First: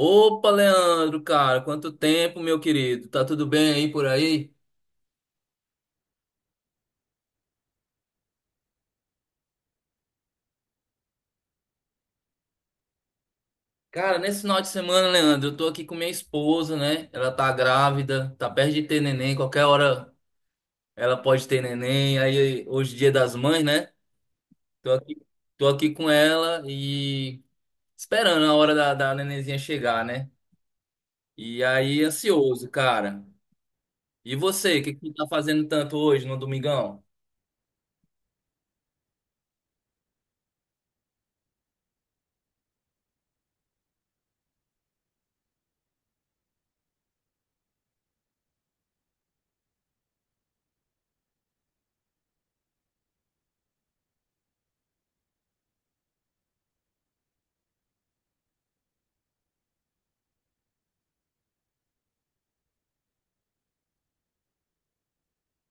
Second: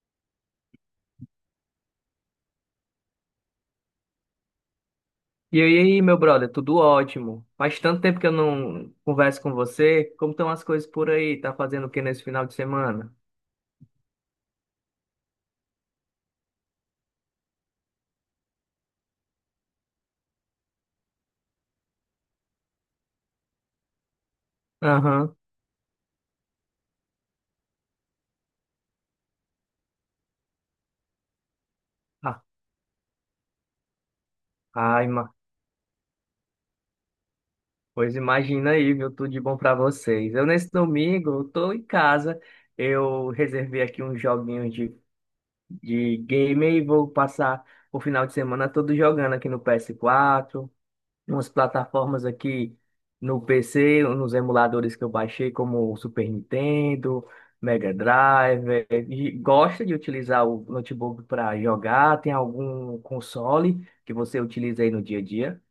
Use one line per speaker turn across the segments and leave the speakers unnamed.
Opa, Leandro, cara, quanto tempo, meu querido? Tá tudo bem aí por aí?
E aí, meu brother, tudo ótimo. Faz tanto tempo que eu não converso com você. Como estão as coisas por aí? Tá fazendo o que nesse final de semana?
Cara, nesse final de semana, Leandro, eu tô aqui com minha esposa, né? Ela tá grávida, tá perto de ter neném, qualquer hora ela pode ter neném. Aí hoje é dia das mães, né? Tô aqui,
Aham.
tô aqui com ela e esperando a hora da nenenzinha chegar, né? E aí,
Ah,
ansioso, cara. E você, o que que
ai,
tu
ma.
tá fazendo tanto hoje no domingão?
Pois imagina aí, viu? Tudo de bom pra vocês. Eu, nesse domingo, eu tô em casa. Eu reservei aqui uns joguinhos de game e vou passar o final de semana todo jogando aqui no PS4. Umas plataformas aqui no PC, nos emuladores que eu baixei, como o Super Nintendo, Mega Drive. E gosta de utilizar o notebook para jogar? Tem algum console que você utiliza aí no dia a dia?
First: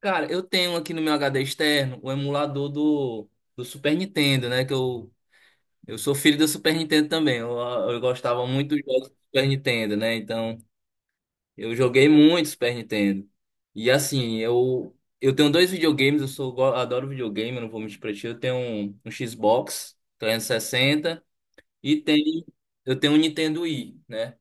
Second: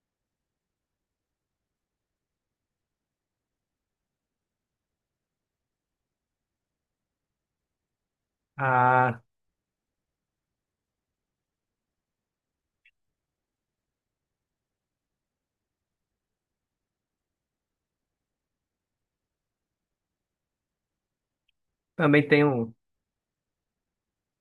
Cara, eu tenho aqui no meu HD externo o emulador do Super Nintendo, né? Eu sou filho do Super Nintendo também. Eu gostava muito dos jogos do
Ah,
Super Nintendo, né? Então, eu joguei muito Super Nintendo. E assim, eu tenho dois videogames, adoro videogame, eu não vou mentir pra ti. Eu tenho um Xbox 360 e sessenta e
também
tem,
tem um.
eu tenho um Nintendo Wii, né?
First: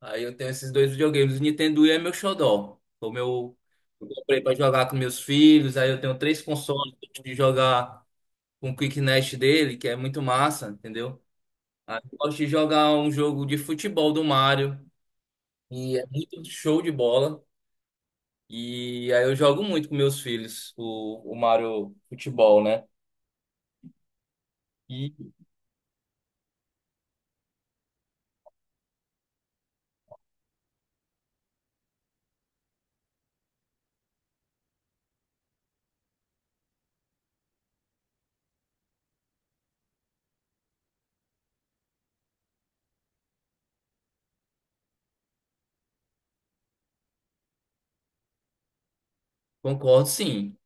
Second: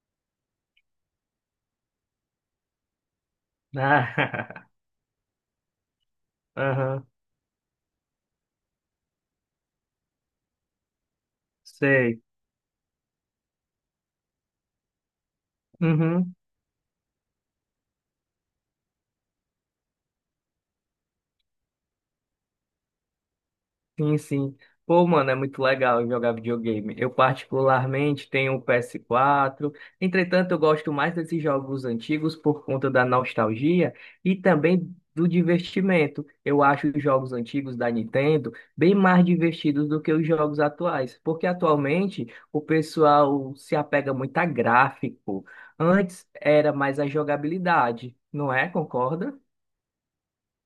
Aí eu tenho esses dois videogames. O Nintendo Wii é meu xodó. Foi o meu. Eu comprei
Ah,
pra jogar com meus filhos. Aí eu tenho três consoles.
aham,
Eu gosto de jogar com o Quick Nest dele, que é muito massa, entendeu? Aí eu
sei.
gosto de jogar um jogo de futebol do Mario. E é muito show de bola. E aí eu jogo muito com meus filhos o Mario Futebol, né?
Sim, sim. Pô, mano,
E
é muito legal jogar videogame. Eu particularmente tenho o PS4. Entretanto, eu gosto mais desses jogos antigos por conta da nostalgia e também do divertimento. Eu acho os jogos antigos da Nintendo bem mais divertidos do que os jogos atuais, porque atualmente o pessoal se apega muito a gráfico. Antes era mais a jogabilidade, não é? Concorda?
concordo, sim.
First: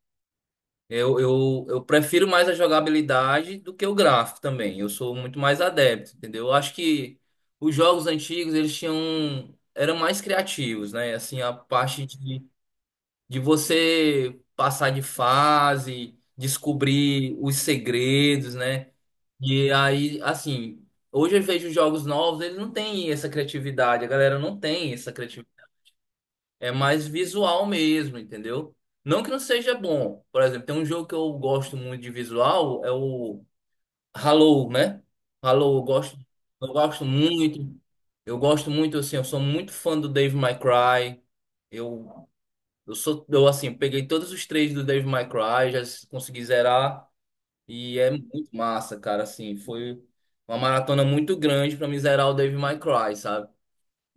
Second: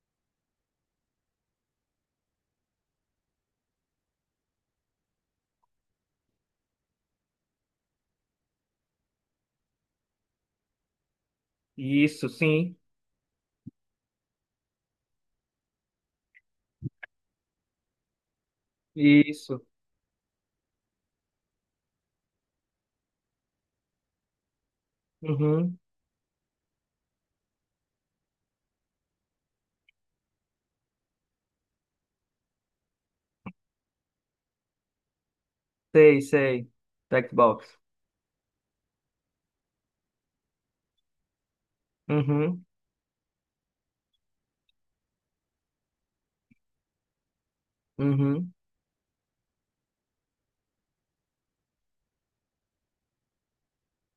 Eu prefiro mais a jogabilidade do que o gráfico também. Eu sou muito mais adepto, entendeu? Eu acho que os jogos antigos, eles tinham eram mais criativos, né? Assim,
Isso, sim.
de você passar de fase, descobrir os segredos, né?
Isso.
E aí, assim, hoje eu vejo os jogos novos, eles não têm essa criatividade. A galera não tem essa
Uhum.
é mais visual mesmo, entendeu? Não que não seja bom. Por exemplo, tem um jogo que eu gosto muito de visual, é o Halo, né? Halo,
Sei,
eu
sei.
gosto muito.
Jackbox.
Eu gosto muito, assim, eu sou muito fã do Dave May Cry. Eu,
Uhum,
assim, peguei todos os três do Dave May Cry, já consegui zerar. E é
uhum,
muito massa, cara, assim, foi uma maratona muito grande pra me zerar o Dave May Cry, sabe?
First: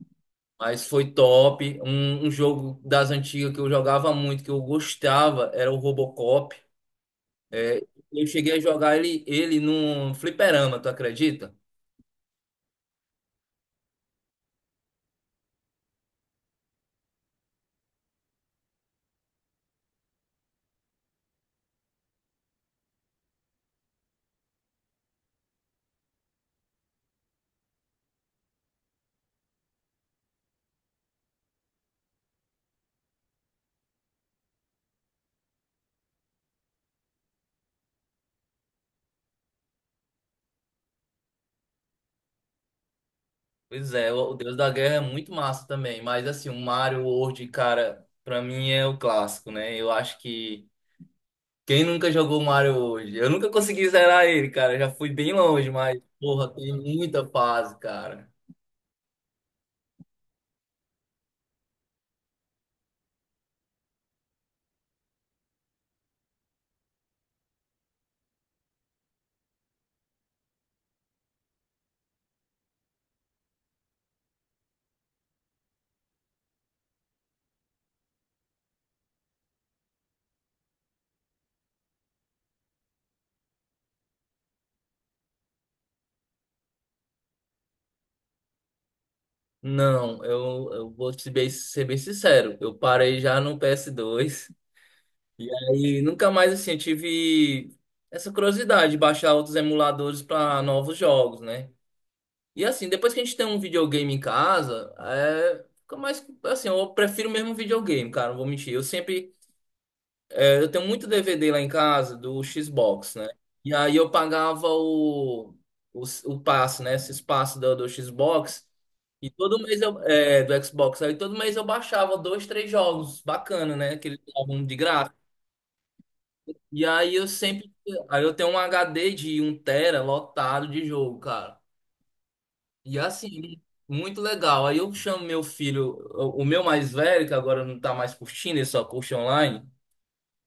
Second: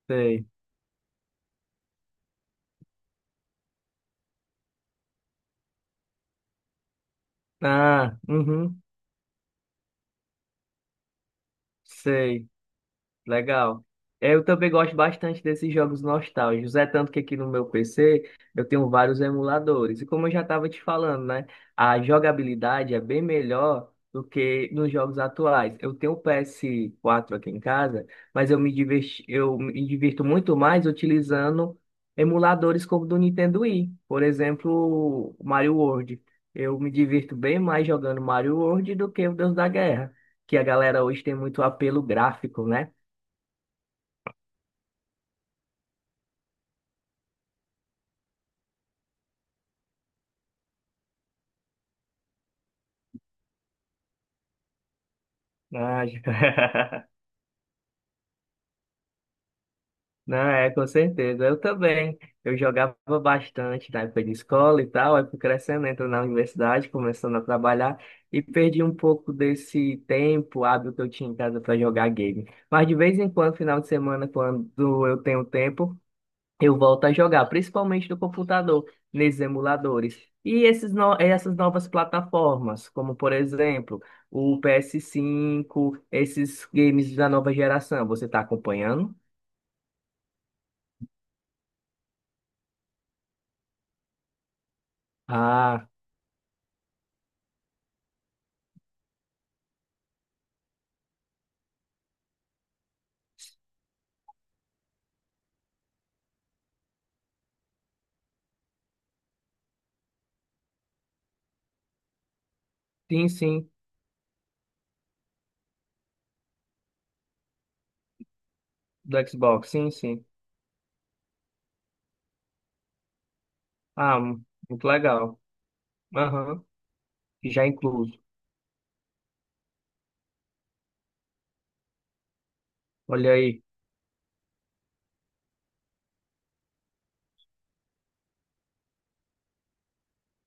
sei.
Mas foi top. Um jogo das antigas que eu jogava muito, que eu gostava, era o Robocop.
Ah,
Eu cheguei a
uhum,
jogar ele, ele num fliperama, tu acredita?
sei. Legal. É, eu também gosto bastante desses jogos nostálgicos. É tanto que aqui no meu PC eu tenho vários emuladores. E como eu já estava te falando, né? A jogabilidade é bem melhor do que nos jogos atuais. Eu tenho o PS4 aqui em casa, mas eu me divirto muito mais utilizando emuladores como o do Nintendo Wii. Por exemplo, o Mario World. Eu me divirto bem mais jogando Mario World do que o Deus da Guerra, que a galera hoje tem muito apelo gráfico, né?
Pois é, o Deus da Guerra é muito massa também. Mas assim, o Mario World, cara, pra mim é o clássico, né? Eu acho que quem nunca jogou Mario World? Eu nunca consegui zerar ele, cara. Eu já fui bem longe, mas,
Ah,
porra, tem muita fase, cara.
não, é, com certeza. Eu também. Eu jogava bastante na época de escola e tal, aí fui crescendo, entro na universidade, começando a trabalhar e perdi um pouco desse tempo hábil que eu tinha em casa para jogar game. Mas de vez em quando, final de semana, quando eu tenho tempo, eu volto a jogar, principalmente no computador, nesses emuladores. E esses no- essas novas plataformas, como por exemplo, o PS5, esses games da nova geração, você está acompanhando?
Não, eu vou te bem- ser bem sincero. Eu parei já no PS2. E
Ah,
aí, nunca mais assim, eu tive essa curiosidade de baixar outros emuladores para novos jogos, né? E assim, depois que a gente tem um videogame em casa, é. Fica mais. Assim, eu prefiro mesmo um videogame, cara, não vou mentir. Eu sempre. É, eu tenho muito DVD lá em casa do Xbox, né?
sim, sim,
E aí eu pagava o. O passe, né? Esse espaço do Xbox.
do
E todo
Xbox,
mês
sim,
eu.
sim.
É, do Xbox. Aí todo mês eu baixava dois, três jogos. Bacana, né? Aquele
Ah,
álbum de
muito
graça.
legal. Aham,
E aí eu
já
sempre.
incluso.
Aí eu tenho um HD de um tera lotado de jogo, cara. E
Olha
assim,
aí.
muito legal. Aí eu chamo meu filho, o meu mais velho, que agora não tá mais curtindo, ele só curte online.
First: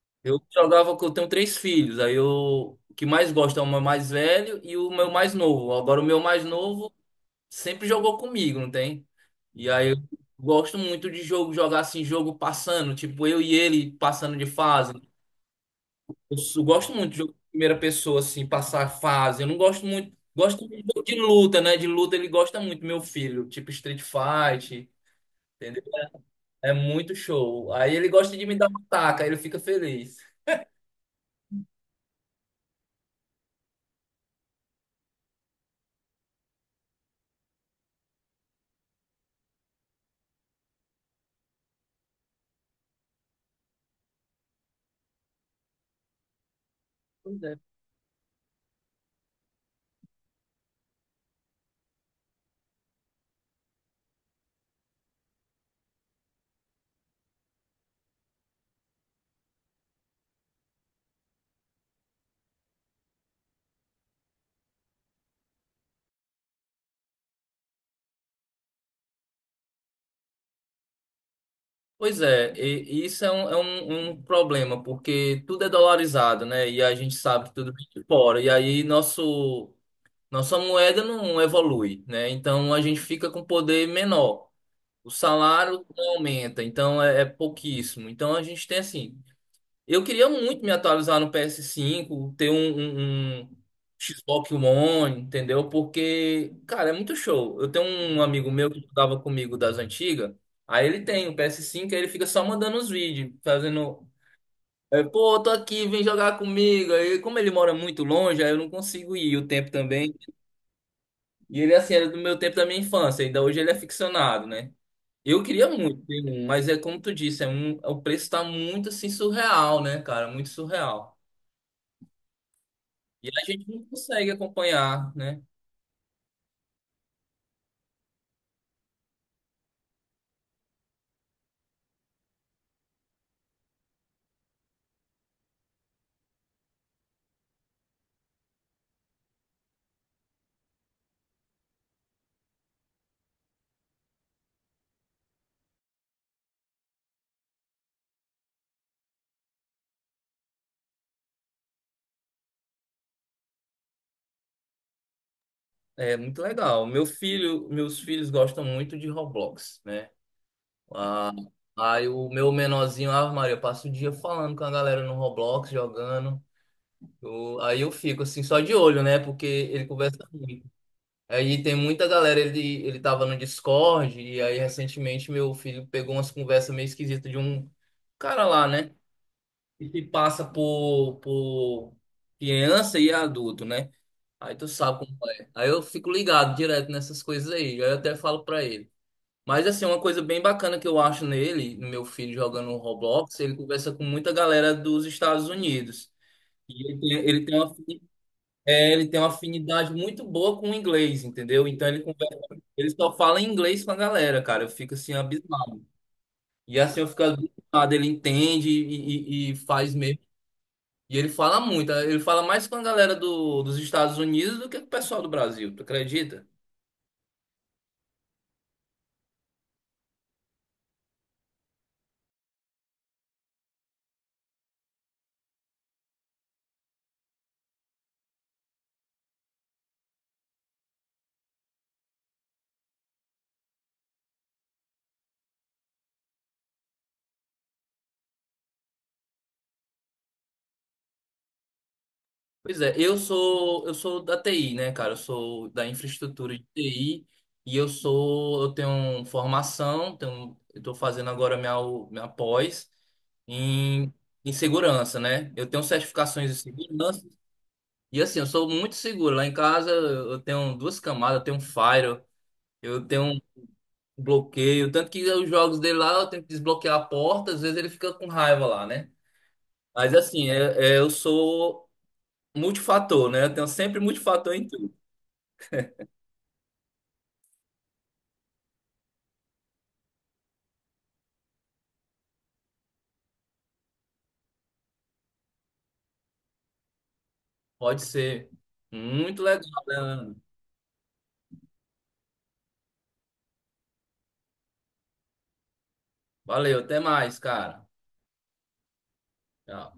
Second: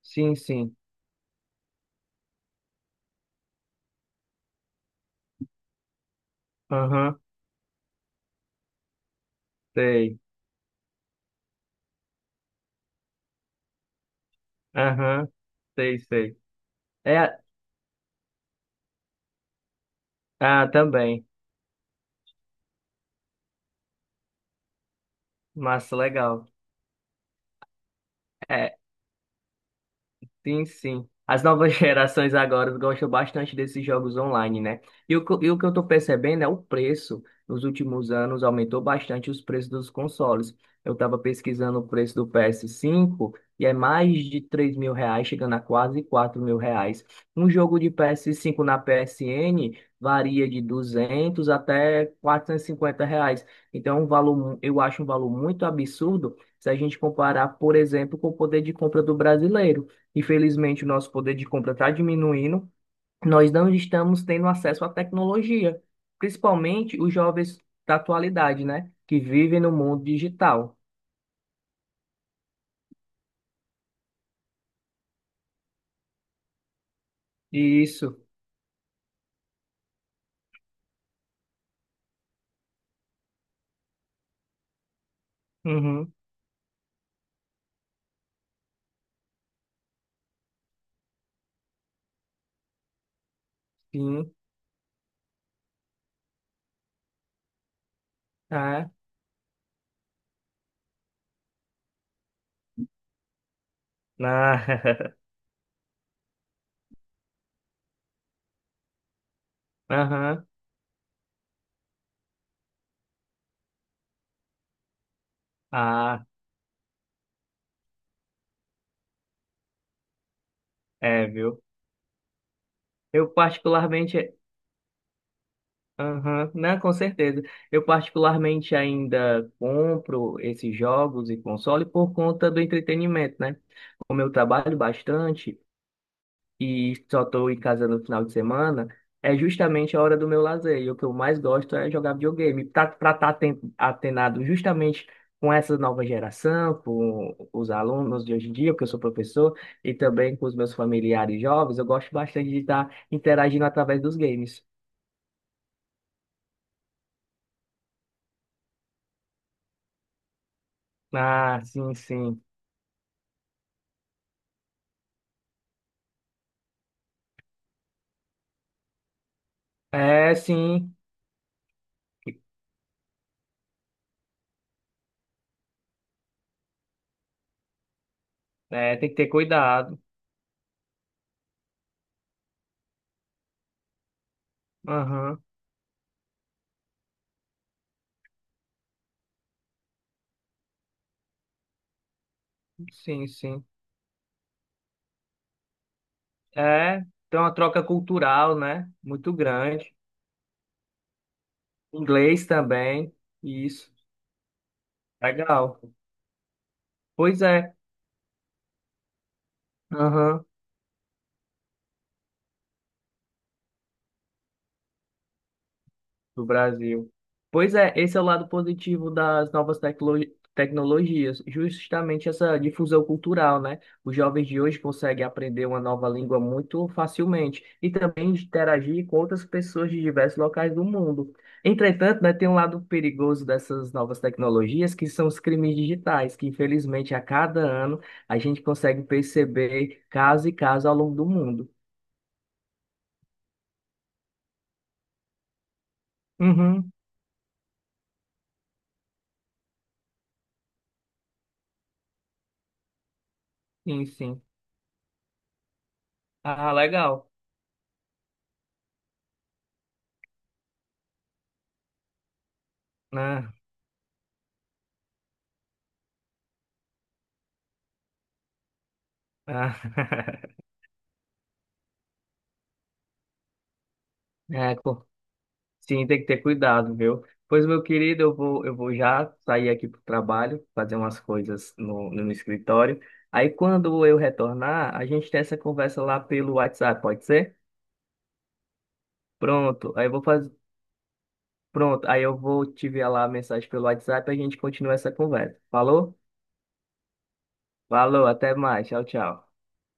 Sim,
Eu
sim.
jogava que eu tenho três filhos. Aí eu. O que mais gosta é o meu mais velho e o meu mais novo. Agora o meu mais novo
Aham,
sempre jogou comigo, não tem? E aí eu
sei.
gosto muito de jogo, jogar assim, jogo passando, tipo eu e ele passando de fase.
Aham, sei, sei.
Gosto muito de jogo de
É,
primeira pessoa, assim, passar a fase. Eu não gosto muito. Gosto
ah,
muito de jogo de
também.
luta, né? De luta ele gosta muito, meu filho. Tipo Street Fight, entendeu?
Massa, legal.
É muito show. Aí ele gosta de me dar
É.
uma taca, aí ele fica feliz.
Sim, sim. As novas gerações agora gostam bastante desses jogos online, né? E o que eu estou percebendo é o preço. Nos últimos anos aumentou bastante os preços dos consoles. Eu estava pesquisando o preço do PS5 e é mais de R$ 3.000, chegando a quase R$ 4.000.
Pois
Um
é,
jogo de PS5 na PSN varia de R$ 200 até R$ 450. Então, é um valor, eu acho um valor muito absurdo se a gente comparar, por exemplo, com o poder de compra do brasileiro. Infelizmente, o nosso poder de compra está diminuindo. Nós não estamos tendo acesso à tecnologia, principalmente os jovens da atualidade, né? Que vivem no mundo digital.
Pois é, e isso é um problema, porque tudo é dolarizado, né? E a gente sabe que tudo vem de
Isso.
fora. E aí nossa moeda não evolui, né? Então a gente fica com poder menor. O salário não
Uhum.
aumenta, então é pouquíssimo. Então a gente tem assim. Eu queria muito me atualizar no PS5, ter um
Sim.
Xbox One, entendeu? Porque, cara, é muito show. Eu tenho um amigo meu que
Ah.
jogava comigo das antigas, aí ele tem o PS5, aí ele fica só mandando os vídeos, fazendo. É,
Ah.
Pô, eu tô aqui, vem jogar comigo. Aí, como ele mora muito longe, aí eu não consigo ir o tempo também.
Aham.
E ele, assim, era do meu tempo da minha infância, ainda hoje ele é ficcionado, né? Eu queria muito ter
Ah.
um, mas é como tu disse, o preço tá muito assim surreal, né, cara? Muito surreal.
É, viu? Eu
E a gente não consegue
particularmente.
acompanhar, né?
Aham. Não, com certeza. Eu particularmente ainda compro esses jogos e console por conta do entretenimento, né? Como eu trabalho bastante e só estou em casa no final de semana, é justamente a hora do meu lazer. E o que eu mais gosto é jogar videogame. Para estar atenado justamente com essa nova geração, com os alunos de hoje em dia, porque eu sou professor, e também com os meus familiares jovens, eu gosto bastante de estar interagindo através dos games.
É muito legal. Meu filho, meus filhos gostam muito de Roblox, né? Ah,
Ah, sim,
aí o
sim.
meu menorzinho, Ave Maria, passa o dia falando com a galera no Roblox, jogando. Aí eu fico assim, só de olho, né? Porque ele conversa
É,
muito.
sim.
Aí tem muita galera, ele tava no Discord, e aí recentemente meu filho pegou umas conversas meio esquisitas de um cara lá, né?
É, tem que ter
E
cuidado.
que passa por criança e adulto, né? Aí tu sabe como
Aham,
é. Aí eu fico ligado direto nessas coisas aí, aí eu até falo pra ele. Mas assim, uma coisa bem bacana que eu acho nele, no meu filho jogando
sim,
Roblox, ele
sim.
conversa com muita galera dos Estados Unidos. E
É, tem
ele
uma
tem uma,
troca cultural, né?
é, ele tem uma
Muito
afinidade
grande.
muito boa com o inglês, entendeu? Então ele conversa
Inglês
ele
também.
só fala em inglês
Isso.
com a galera, cara. Eu fico assim
Legal.
abismado. E assim eu fico
Pois é.
abismado. Ele entende e faz mesmo.
Aham.
E ele fala muito. Ele fala mais com a galera dos Estados Unidos do que com o pessoal do Brasil. Tu
Do
acredita?
Brasil. Pois é, esse é o lado positivo das novas tecnologias, justamente essa difusão cultural, né? Os jovens de hoje conseguem aprender uma nova língua muito facilmente e também interagir com outras pessoas de diversos locais do mundo. Entretanto, né, tem um lado perigoso dessas novas tecnologias, que são os crimes digitais, que infelizmente a cada ano a gente consegue perceber caso e caso ao longo do mundo.
Pois é, eu sou da TI, né, cara? Eu sou da infraestrutura de
Uhum,
TI e eu tenho formação, tenho, eu tô fazendo agora minha minha pós
sim,
em,
sim.
em segurança, né? Eu tenho certificações de
Ah, legal.
segurança E assim, eu sou muito seguro. Lá em casa eu tenho duas camadas, eu tenho um firewall, eu tenho um
Ah,
bloqueio. Tanto que os jogos dele lá eu tenho que desbloquear a porta, às vezes ele fica com raiva lá, né?
ah.
Mas assim, eu sou multifator, né? Eu tenho sempre multifator em
É,
tudo.
sim, tem que ter cuidado, viu? Pois, meu querido, eu vou já sair aqui pro trabalho, fazer umas coisas no escritório. Aí, quando eu retornar, a gente tem essa conversa lá pelo WhatsApp, pode ser?
Pode ser. Muito legal,
Pronto,
né,
aí eu vou
Leandro.
fazer. Pronto, aí eu vou te enviar lá a mensagem pelo WhatsApp e a gente continua essa conversa. Falou?
Valeu, até mais, cara.
Falou, até mais. Tchau, tchau.
Tchau.